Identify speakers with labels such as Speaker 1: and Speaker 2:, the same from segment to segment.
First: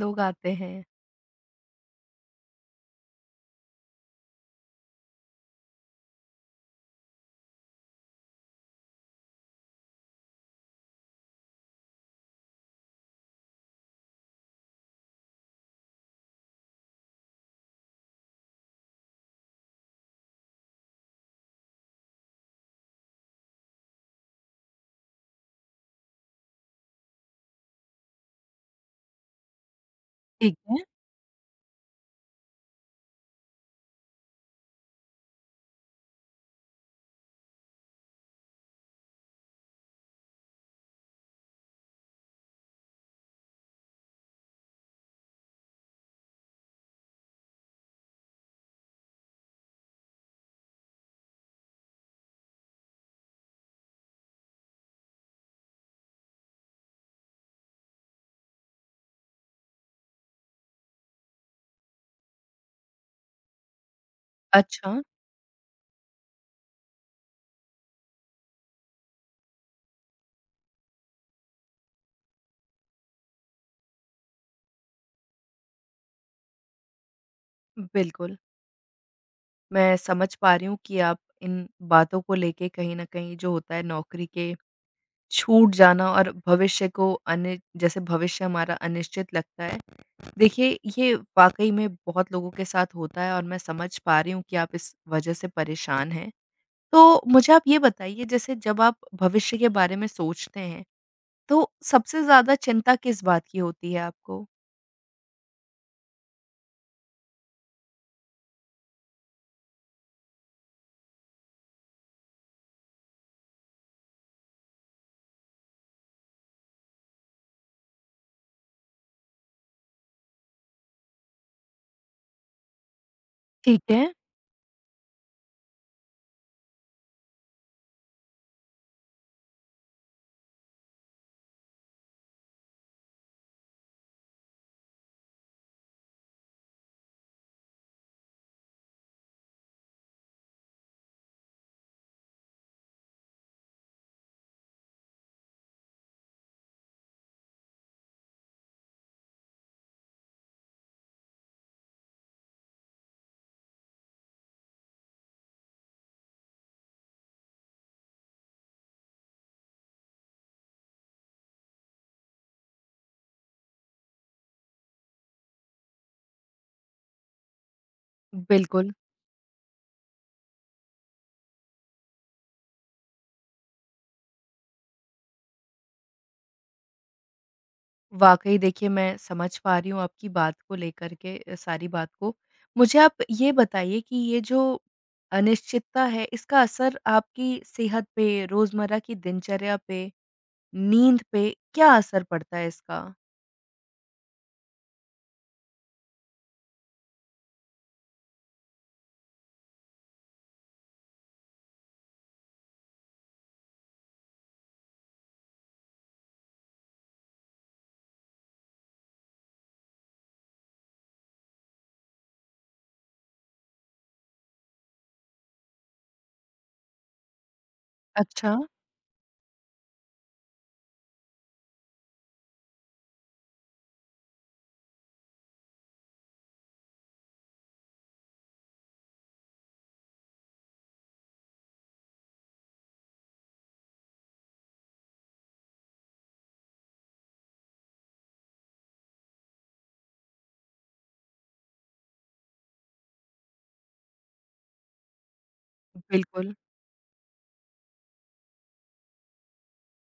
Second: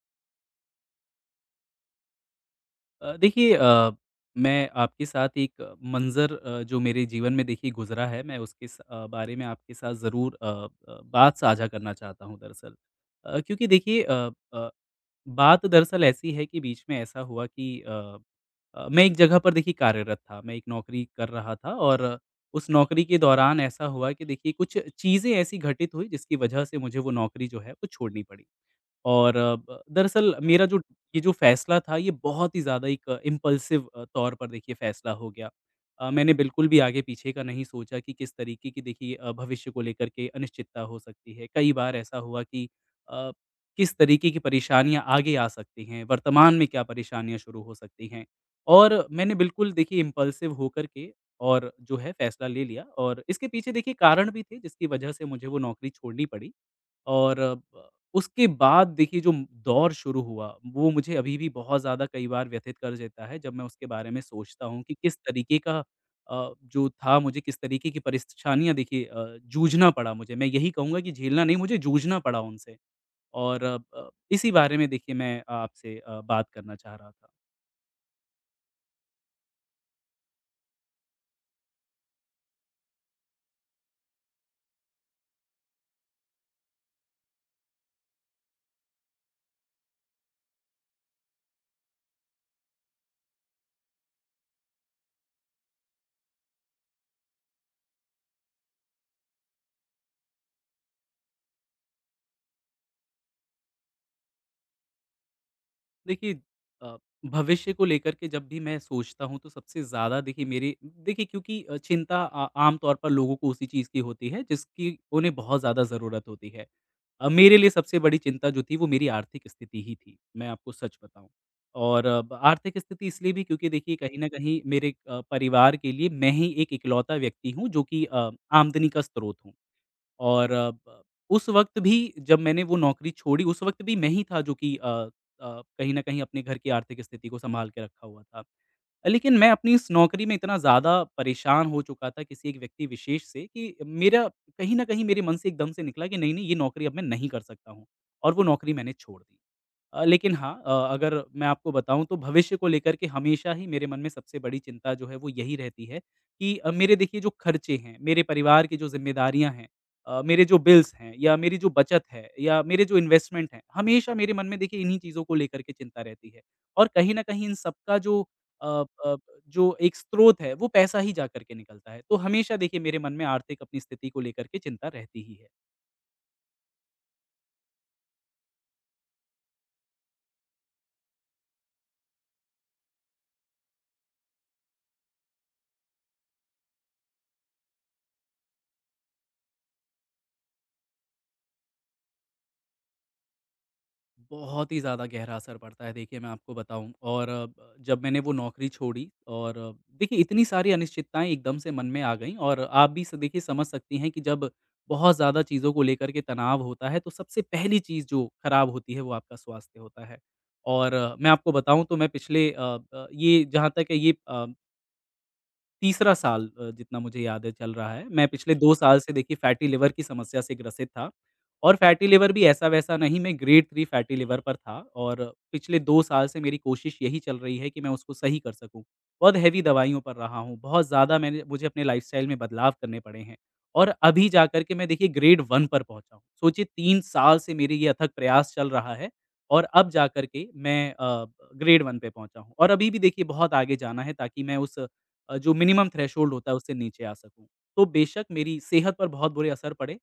Speaker 1: लोग आते हैं।
Speaker 2: देखिए मैं आपके साथ एक मंज़र जो मेरे जीवन में देखिए गुज़रा है, मैं बारे में आपके साथ ज़रूर बात साझा करना चाहता हूँ दरअसल। क्योंकि देखिए बात दरअसल ऐसी है कि बीच में ऐसा हुआ कि मैं एक जगह पर देखिए कार्यरत था, मैं एक नौकरी कर रहा था और उस नौकरी के दौरान ऐसा हुआ कि देखिए कुछ चीज़ें ऐसी घटित हुई जिसकी वजह से मुझे वो नौकरी जो है वो छोड़नी पड़ी। और अ, ब दरअसल
Speaker 1: ठीक
Speaker 2: मेरा
Speaker 1: है।
Speaker 2: जो ये जो फ़ैसला था ये बहुत ही ज़्यादा एक इम्पल्सिव तौर पर देखिए फ़ैसला हो गया। मैंने बिल्कुल भी आगे-पीछे का नहीं सोचा कि किस तरीके की देखिए भविष्य को लेकर के अनिश्चितता हो सकती है। कई बार ऐसा हुआ कि अ, किस तरीके की परेशानियाँ आगे आ सकती हैं, वर्तमान में क्या परेशानियाँ शुरू हो सकती हैं। और मैंने बिल्कुल देखिए इम्पल्सिव होकर के और जो है फ़ैसला ले लिया और इसके पीछे देखिए कारण भी थे जिसकी वजह से मुझे वो नौकरी छोड़नी पड़ी। और ब उसके बाद देखिए जो दौर शुरू हुआ, वो मुझे अभी भी बहुत ज़्यादा कई बार व्यथित कर देता है, जब मैं उसके बारे में सोचता हूँ कि
Speaker 1: अच्छा,
Speaker 2: किस तरीके का जो था मुझे किस तरीके की परेशानियाँ देखिए जूझना पड़ा मुझे। मैं यही कहूँगा कि झेलना नहीं, मुझे जूझना पड़ा उनसे और इसी बारे में देखिए मैं आपसे बात करना चाह रहा था।
Speaker 1: बिल्कुल, मैं समझ पा रही हूँ कि आप इन बातों को लेके कहीं न कहीं जो होता है, नौकरी के छूट जाना, और भविष्य को अनि जैसे भविष्य हमारा अनिश्चित लगता है। देखिए, ये वाक़ई में बहुत लोगों के साथ होता है, और मैं समझ पा रही हूँ कि आप इस वजह से परेशान हैं। तो मुझे आप ये बताइए, जैसे जब आप भविष्य के बारे में सोचते हैं, तो सबसे ज़्यादा चिंता किस बात की होती है आपको?
Speaker 2: देखिए, अ, भविष्य को लेकर के जब भी मैं सोचता हूँ तो सबसे ज़्यादा देखिए मेरी देखिए क्योंकि आम तौर पर लोगों को उसी चीज़ की होती है जिसकी उन्हें बहुत ज़्यादा ज़रूरत होती है। मेरे लिए सबसे बड़ी चिंता जो थी वो मेरी आर्थिक स्थिति ही थी, मैं आपको सच बताऊं। और आर्थिक स्थिति इसलिए भी क्योंकि
Speaker 1: ठीक
Speaker 2: देखिए
Speaker 1: है।
Speaker 2: कहीं ना कहीं मेरे परिवार के लिए मैं ही एक इकलौता व्यक्ति हूँ जो कि आमदनी का स्रोत हूँ। और अ, ब उस वक़्त भी जब मैंने वो नौकरी छोड़ी, उस वक़्त भी मैं ही था जो कि कहीं न कहीं अपने घर की आर्थिक स्थिति को सँभाल के रखा हुआ था। लेकिन मैं अपनी इस नौकरी में इतना ज़्यादा परेशान हो चुका था किसी एक व्यक्ति विशेष से कि मेरा कहीं न कहीं मेरे मन से एकदम से निकला कि नहीं-नहीं ये नौकरी अब मैं नहीं कर सकता हूँ और वो नौकरी मैंने छोड़ दी। लेकिन हाँ, अगर मैं आपको बताऊँ तो भविष्य को लेकर के हमेशा ही मेरे मन में सबसे बड़ी चिंता जो है वो यही रहती है कि मेरे देखिए जो खर्चे हैं, मेरे परिवार की जो ज़िम्मेदारियाँ हैं, मेरे जो बिल्स हैं या मेरी जो बचत है या मेरे जो इन्वेस्टमेंट हैं, हमेशा मेरे मन में देखिए इन्हीं चीज़ों को लेकर के चिंता रहती है। और कहीं न कहीं इन सब का अ
Speaker 1: बिल्कुल।
Speaker 2: अ, जो एक स्रोत है वो पैसा ही जा कर के निकलता है। तो हमेशा देखिए मेरे मन में आर्थिक अपनी स्थिति को लेकर के चिंता रहती ही है।
Speaker 1: वाक़ई देखिए, मैं समझ पा रही हूँ आपकी बात को लेकर के सारी बात को। मुझे आप ये बताइए कि ये जो अनिश्चितता है, इसका असर आपकी सेहत पे, रोज़मर्रा की दिनचर्या पे, नींद पे क्या असर पड़ता है इसका?
Speaker 2: बहुत ही ज़्यादा गहरा असर पड़ता है देखिए, मैं आपको बताऊँ। और जब मैंने वो नौकरी छोड़ी और देखिए इतनी सारी अनिश्चितताएँ एकदम से मन में आ गईं और आप भी स देखिए समझ सकती हैं कि जब बहुत ज़्यादा चीज़ों को लेकर के तनाव होता है तो सबसे पहली चीज़ जो खराब होती है वो आपका स्वास्थ्य होता है। और मैं आपको बताऊँ तो मैं पिछले ये जहाँ तक है ये तीसरा साल जितना मुझे याद है चल रहा है। मैं पिछले
Speaker 1: अच्छा।
Speaker 2: 2 साल से देखिए फैटी लिवर की समस्या से ग्रसित था और फैटी लिवर भी ऐसा-वैसा नहीं, मैं ग्रेड 3 फैटी लिवर पर था और पिछले 2 साल से मेरी कोशिश यही चल रही है कि मैं उसको सही कर सकूँ। बहुत हेवी दवाइयों पर रहा हूँ, बहुत ज़्यादा मैंने मुझे अपने लाइफ़स्टाइल में बदलाव करने पड़े हैं और अभी जा कर के मैं देखिए ग्रेड 1 पर पहुँचा हूँ। सोचिए 3 साल से मेरी ये अथक प्रयास चल रहा है और अब जा कर के मैं ग्रेड 1 पे पहुँचा हूँ और अभी भी देखिए बहुत आगे जाना है ताकि मैं उस जो मिनिमम थ्रेशोल्ड होता
Speaker 1: बिल्कुल।
Speaker 2: है उससे नीचे आ सकूँ। तो बेशक मेरी सेहत पर बहुत बुरे असर पड़े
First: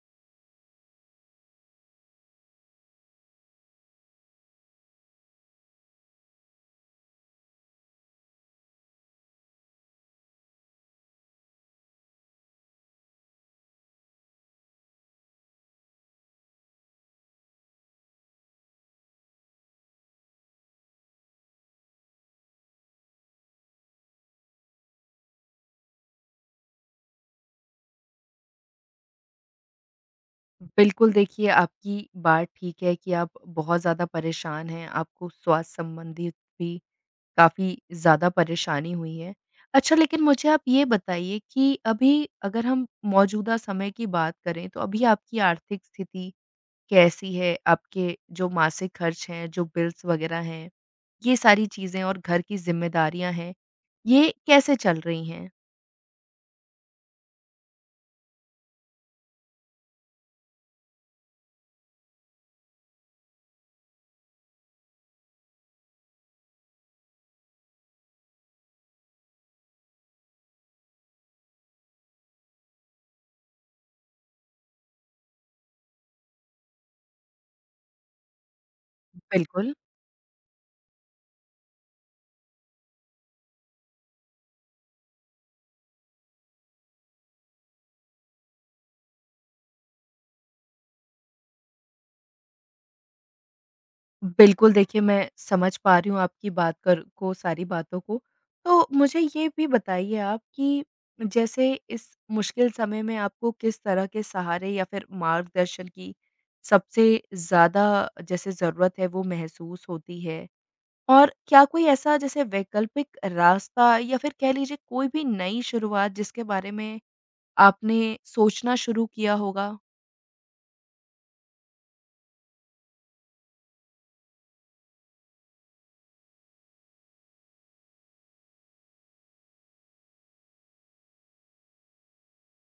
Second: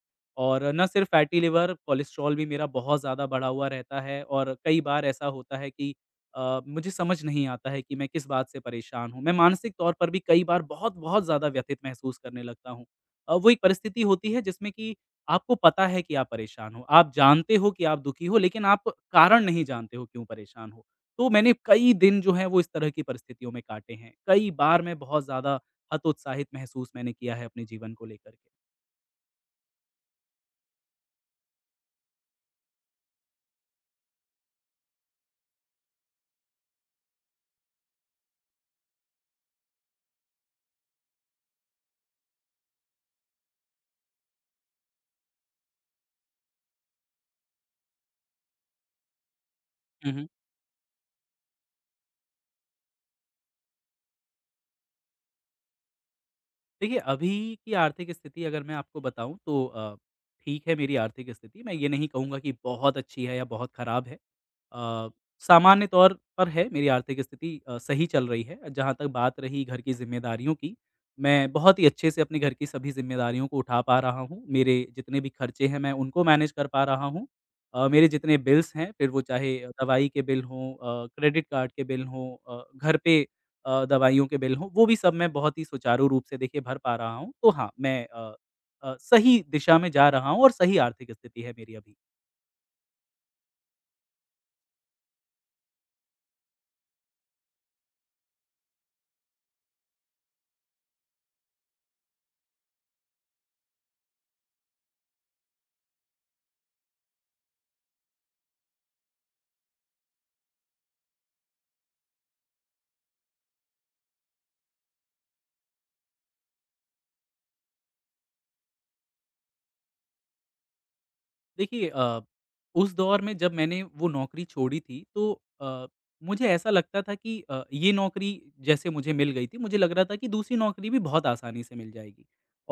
Speaker 2: और ना सिर्फ़ फैटी लिवर, कोलेस्ट्रॉल भी मेरा बहुत ज़्यादा बढ़ा हुआ रहता है और कई बार ऐसा होता है कि मुझे समझ नहीं आता है कि मैं किस बात से परेशान हूँ। मैं मानसिक तौर पर भी कई बार बहुत-बहुत ज़्यादा व्यथित महसूस करने लगता हूँ। वो एक परिस्थिति होती है जिसमें कि आपको पता है कि आप परेशान हो, आप जानते हो कि आप दुखी हो, लेकिन आप कारण नहीं जानते हो क्यों परेशान हो। तो मैंने कई दिन जो हैं वो इस तरह की परिस्थितियों में काटे हैं। कई बार मैं बहुत ज़्यादा हतोत्साहित महसूस मैंने किया है अपने जीवन को लेकर के।
Speaker 1: बिल्कुल, देखिए आपकी बात ठीक है कि आप बहुत ज़्यादा परेशान हैं, आपको स्वास्थ्य संबंधित भी काफ़ी ज़्यादा परेशानी हुई है। अच्छा, लेकिन मुझे आप ये बताइए कि अभी अगर हम मौजूदा समय की बात करें, तो अभी आपकी आर्थिक स्थिति कैसी है? आपके जो मासिक खर्च हैं, जो बिल्स
Speaker 2: हुँ, हुँ।
Speaker 1: वग़ैरह हैं, ये सारी चीज़ें और घर की ज़िम्मेदारियाँ हैं, ये कैसे चल रही हैं?
Speaker 2: देखिए, अभी की आर्थिक स्थिति अगर मैं आपको बताऊँ तो ठीक है मेरी आर्थिक स्थिति। मैं ये नहीं कहूँगा कि बहुत अच्छी है या बहुत खराब है। अ, सामान्य तौर पर है मेरी आर्थिक स्थिति, सही चल रही है। जहाँ तक बात रही घर की ज़िम्मेदारियों की, मैं बहुत ही अच्छे से अपने घर की सभी ज़िम्मेदारियों को उठा पा रहा हूँ। मेरे जितने भी खर्चे हैं मैं उनको मैनेज कर पा रहा हूँ। मेरे जितने बिल्स हैं, फिर वो चाहे
Speaker 1: बिल्कुल।
Speaker 2: दवाई के बिल हों, क्रेडिट कार्ड के बिल हों, घर पे दवाइयों के बिल हों, वो भी सब मैं बहुत ही सुचारू रूप से देखिए भर पा रहा हूँ। तो हाँ, मैं सही दिशा में जा रहा हूँ और सही आर्थिक स्थिति है मेरी अभी।
Speaker 1: बिल्कुल, देखिए मैं समझ पा रही हूँ आपकी बात कर को सारी बातों को। तो मुझे ये भी बताइए आप कि जैसे इस मुश्किल समय में आपको किस तरह के सहारे या फिर मार्गदर्शन की सबसे ज़्यादा जैसे ज़रूरत है, वो महसूस होती है? और क्या कोई ऐसा जैसे वैकल्पिक रास्ता, या फिर कह लीजिए कोई भी नई शुरुआत, जिसके बारे में आपने सोचना शुरू किया होगा?
Speaker 2: देखिए, उस दौर में जब मैंने वो नौकरी छोड़ी थी तो अ, मुझे ऐसा लगता था कि ये नौकरी जैसे मुझे मिल गई थी, मुझे लग रहा था कि दूसरी नौकरी भी बहुत आसानी से मिल जाएगी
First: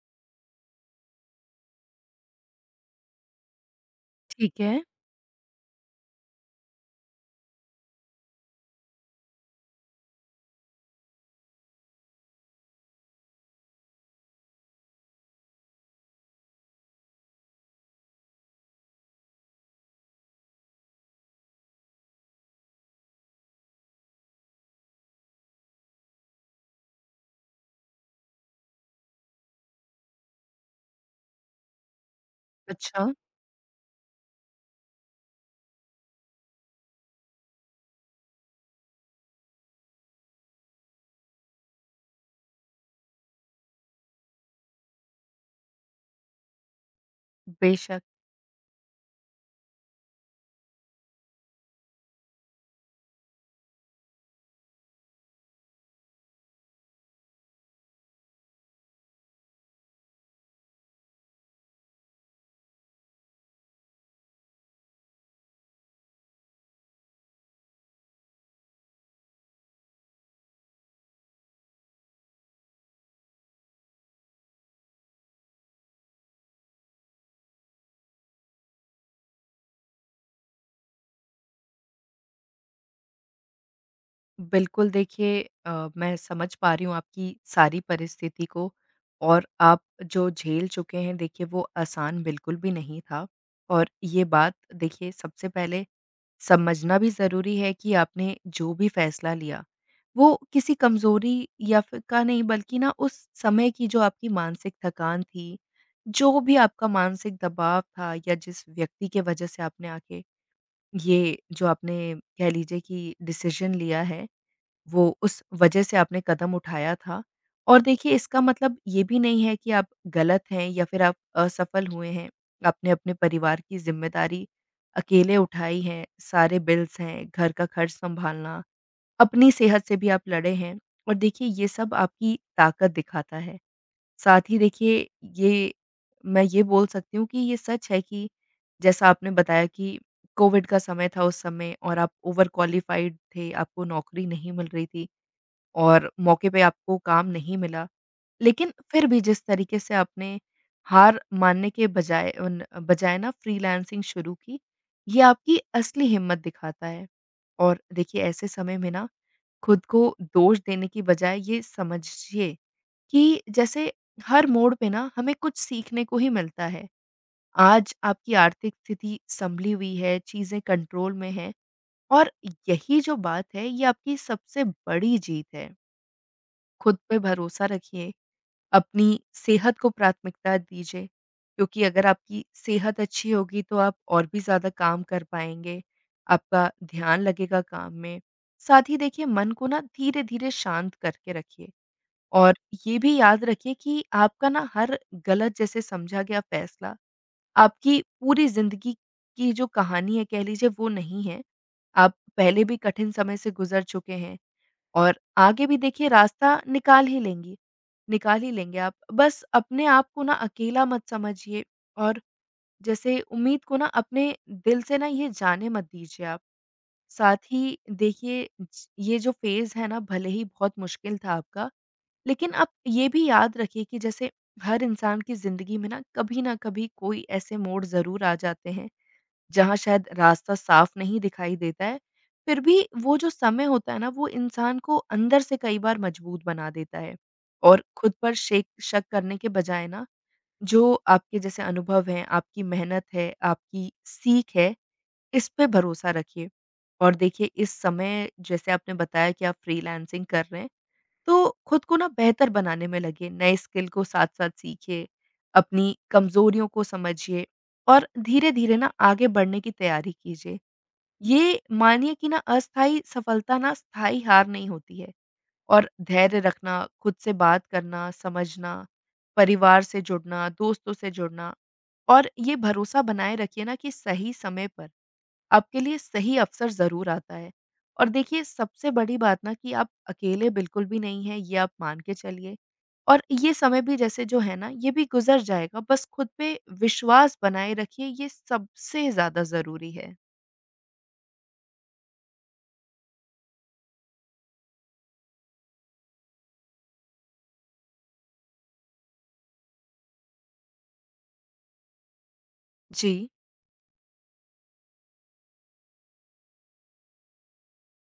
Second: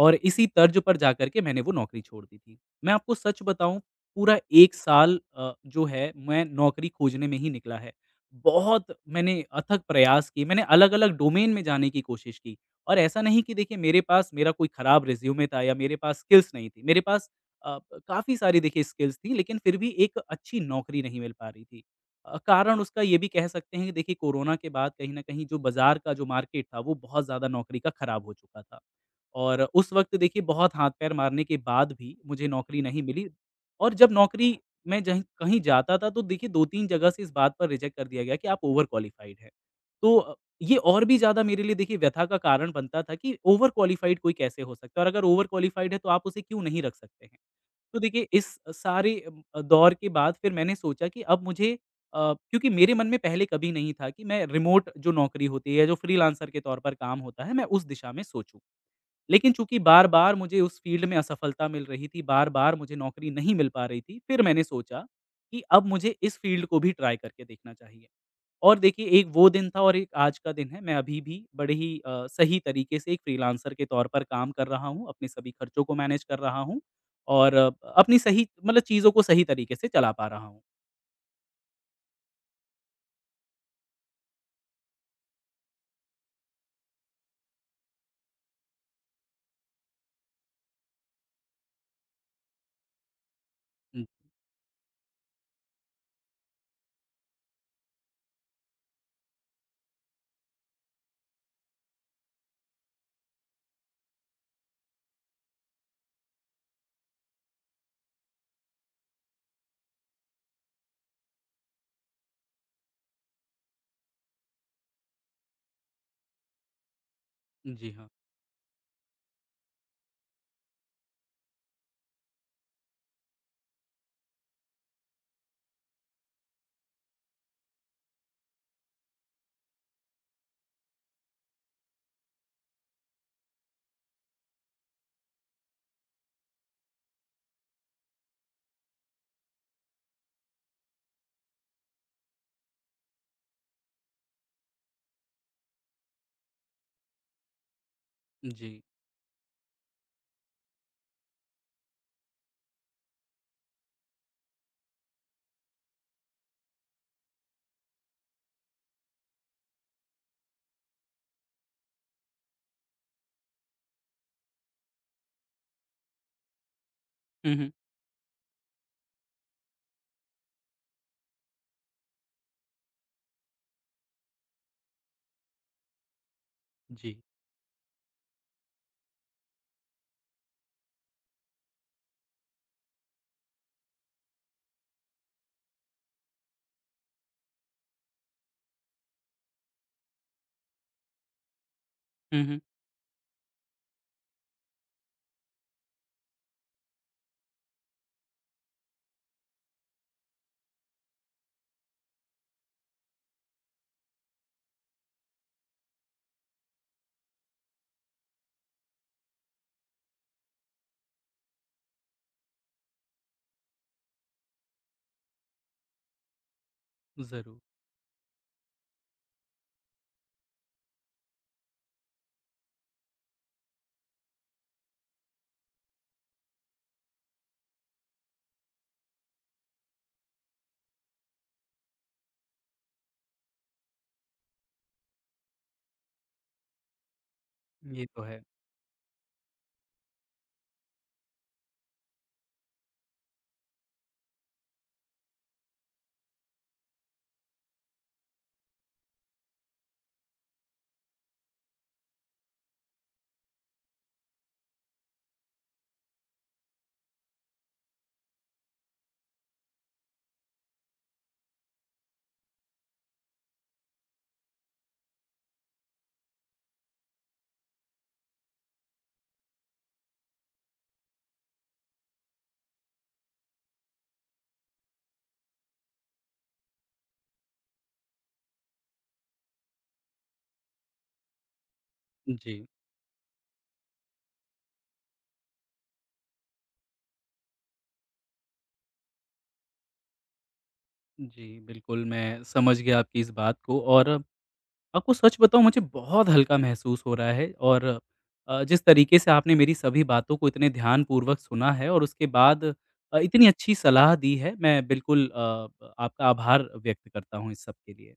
Speaker 2: और इसी तर्ज पर जाकर के मैंने वो नौकरी छोड़ दी थी। मैं आपको सच बताऊं, पूरा
Speaker 1: ठीक
Speaker 2: एक
Speaker 1: है।
Speaker 2: साल जो है मैं नौकरी खोजने में ही निकला है। बहुत मैंने अथक प्रयास किए, मैंने अलग अलग डोमेन में जाने की कोशिश की और ऐसा नहीं कि देखिए मेरे पास मेरा कोई खराब रिज्यूमे था या मेरे पास स्किल्स नहीं थी। मेरे पास अ, काफ़ी सारी देखिए स्किल्स थी, लेकिन फिर भी एक अच्छी नौकरी नहीं मिल पा रही थी। कारण उसका ये भी कह सकते हैं कि देखिए कोरोना के बाद कहीं न कहीं जो बाज़ार का जो मार्केट था वो बहुत ज़्यादा नौकरी का ख़राब हो चुका था। और उस वक़्त देखिए बहुत हाथ-पैर मारने के बाद भी मुझे नौकरी नहीं
Speaker 1: अच्छा,
Speaker 2: मिली। और जब नौकरी मैं जहीं कहीं जाता था तो देखिए 2-3 जगह से इस बात पर रिजेक्ट कर दिया गया कि आप ओवर क्वालिफ़ाइड हैं। तो ये और भी ज़्यादा मेरे लिए देखिए व्यथा का कारण बनता था कि ओवर क्वालिफ़ाइड कोई कैसे हो सकता है और अगर ओवर क्वालिफ़ाइड है तो आप उसे क्यों नहीं रख सकते हैं? तो
Speaker 1: बेशक।
Speaker 2: देखिए इस सारे दौर के बाद फिर मैंने सोचा कि अब मुझे क्योंकि मेरे मन में पहले कभी नहीं था कि मैं रिमोट जो नौकरी होती है, जो फ्रीलांसर के तौर पर काम होता है, मैं उस दिशा में सोचूँ। लेकिन चूँकि बार-बार मुझे उस फ़ील्ड में असफलता मिल रही थी, बार-बार मुझे नौकरी नहीं मिल पा रही थी, फिर मैंने सोचा कि अब मुझे इस फ़ील्ड को भी ट्राई करके देखना चाहिए। और देखिए एक वो दिन था और एक आज का दिन है, मैं अभी भी बड़े ही सही तरीके से एक फ्रीलांसर के तौर पर काम कर रहा हूँ, अपने सभी खर्चों को मैनेज कर रहा हूँ और अपनी सही मतलब चीज़ों को सही तरीके से चला पा रहा हूँ।
Speaker 1: बिल्कुल, देखिए मैं समझ पा रही हूँ आपकी सारी परिस्थिति को, और आप जो झेल चुके हैं देखिए वो आसान बिल्कुल भी नहीं था। और
Speaker 2: हुँ,
Speaker 1: ये बात देखिए सबसे पहले समझना भी ज़रूरी है कि आपने जो भी फ़ैसला लिया, वो किसी कमज़ोरी या फिर का नहीं, बल्कि ना उस समय की जो आपकी मानसिक थकान थी, जो भी आपका मानसिक दबाव था, या जिस व्यक्ति के वजह से आपने आके ये जो आपने कह लीजिए कि डिसीज़न लिया है, वो उस वजह से आपने कदम उठाया था। और
Speaker 2: जी हाँ।
Speaker 1: देखिए इसका मतलब ये भी नहीं है कि आप गलत हैं या फिर आप असफल हुए हैं। आपने अपने परिवार की ज़िम्मेदारी अकेले उठाई है, सारे बिल्स हैं, घर का खर्च सँभालना, अपनी सेहत से भी आप लड़े हैं, और देखिए ये सब आपकी ताकत दिखाता है। साथ ही देखिए, ये मैं ये बोल सकती हूँ कि ये सच है कि जैसा आपने बताया कि कोविड का समय था उस समय, और आप ओवर क्वालिफ़ाइड थे, आपको नौकरी नहीं मिल रही थी। और मौके पे आपको काम नहीं मिला। लेकिन
Speaker 2: जी।
Speaker 1: फिर भी जिस तरीके से आपने हार मानने के बजाय ना फ्रीलांसिंग शुरू की, ये आपकी असली हिम्मत दिखाता है। और देखिए ऐसे समय में ना खुद को दोष देने की बजाय ये समझिए कि जैसे हर मोड़ पे ना हमें कुछ सीखने को ही मिलता है।
Speaker 2: हुँ, हुँ।
Speaker 1: आज आपकी आर्थिक स्थिति सँभली हुई है, चीज़ें कंट्रोल में हैं, और यही जो बात है ये आपकी सबसे बड़ी जीत है। खुद
Speaker 2: जी।
Speaker 1: पे भरोसा रखिए, अपनी सेहत को प्राथमिकता दीजिए, क्योंकि अगर आपकी सेहत अच्छी होगी तो आप और भी ज़्यादा काम कर पाएँगे, आपका ध्यान लगेगा काम में। साथ ही देखिए मन को ना धीरे-धीरे शांत करके रखिए,
Speaker 2: हुँ,
Speaker 1: और
Speaker 2: हुँ।
Speaker 1: ये भी याद रखिए कि आपका ना हर गलत जैसे समझा गया फैसला आपकी पूरी ज़िंदगी की जो कहानी है कह लीजिए वो नहीं है। आप पहले भी कठिन समय से गुज़र चुके हैं। और आगे भी देखिए रास्ता निकाल ही लेंगे आप। बस अपने आप को ना अकेला मत समझिए, और जैसे उम्मीद को ना अपने दिल से ना ये जाने मत दीजिए आप। साथ
Speaker 2: ज़रूर,
Speaker 1: ही देखिए ज ये जो फ़ेज़ है ना भले ही बहुत मुश्किल था आपका, लेकिन आप ये भी याद रखिए कि जैसे हर इंसान की ज़िंदगी में ना कभी न कभी कोई ऐसे मोड़ ज़रूर आ जाते हैं, जहाँ शायद रास्ता साफ नहीं दिखाई देता है, फिर भी वो जो समय होता है ना, वो इंसान को अंदर से कई बार मजबूत बना देता है। और
Speaker 2: ये
Speaker 1: खुद
Speaker 2: तो
Speaker 1: पर
Speaker 2: है।
Speaker 1: शेक शक करने के बजाय ना, जो आपके जैसे अनुभव हैं, आपकी मेहनत है, आपकी सीख है, इस पे भरोसा रखिए। और देखिए इस समय जैसे आपने बताया कि आप फ्रीलांसिंग कर रहे हैं, तो खुद को ना बेहतर बनाने में लगे, नए स्किल को साथ-साथ सीखिए, अपनी कमज़ोरियों को समझिए, और धीरे-धीरे ना आगे बढ़ने की तैयारी कीजिए। ये मानिए कि ना अस्थायी सफलता, ना स्थायी हार नहीं होती है, और धैर्य रखना, खुद से बात करना, समझना, परिवार से जुड़ना, दोस्तों से जुड़ना, और ये भरोसा बनाए रखिए ना कि सही समय पर आपके लिए सही अवसर ज़रूर आता है। और देखिए सबसे बड़ी बात ना कि आप अकेले बिल्कुल भी नहीं हैं, ये आप मान के चलिए।
Speaker 2: जी।
Speaker 1: और ये समय भी जैसे जो है ना ये भी गुज़र जाएगा, बस खुद पे विश्वास बनाए रखिए, ये सबसे ज़्यादा ज़रूरी है।
Speaker 2: जी, बिल्कुल, मैं समझ गया आपकी इस बात को। और आपको सच बताऊँ मुझे बहुत हल्का महसूस हो रहा है और जिस तरीके से आपने मेरी सभी बातों को इतने ध्यानपूर्वक सुना है और उसके बाद
Speaker 1: जी।
Speaker 2: इतनी अच्छी सलाह दी है, मैं बिल्कुल आपका आभार व्यक्त करता हूँ इस सब के लिए।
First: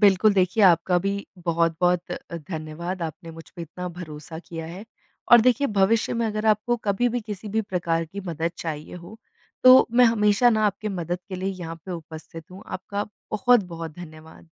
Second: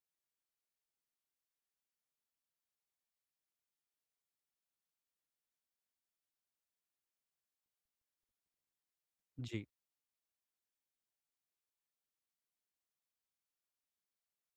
Speaker 1: बिल्कुल, देखिए आपका भी बहुत-बहुत धन्यवाद, आपने मुझ पे इतना भरोसा किया है। और देखिए भविष्य में अगर आपको कभी भी किसी भी प्रकार की मदद चाहिए हो,
Speaker 2: जी।
Speaker 1: तो मैं हमेशा ना आपके मदद के लिए यहाँ पे उपस्थित हूँ। आपका बहुत-बहुत धन्यवाद।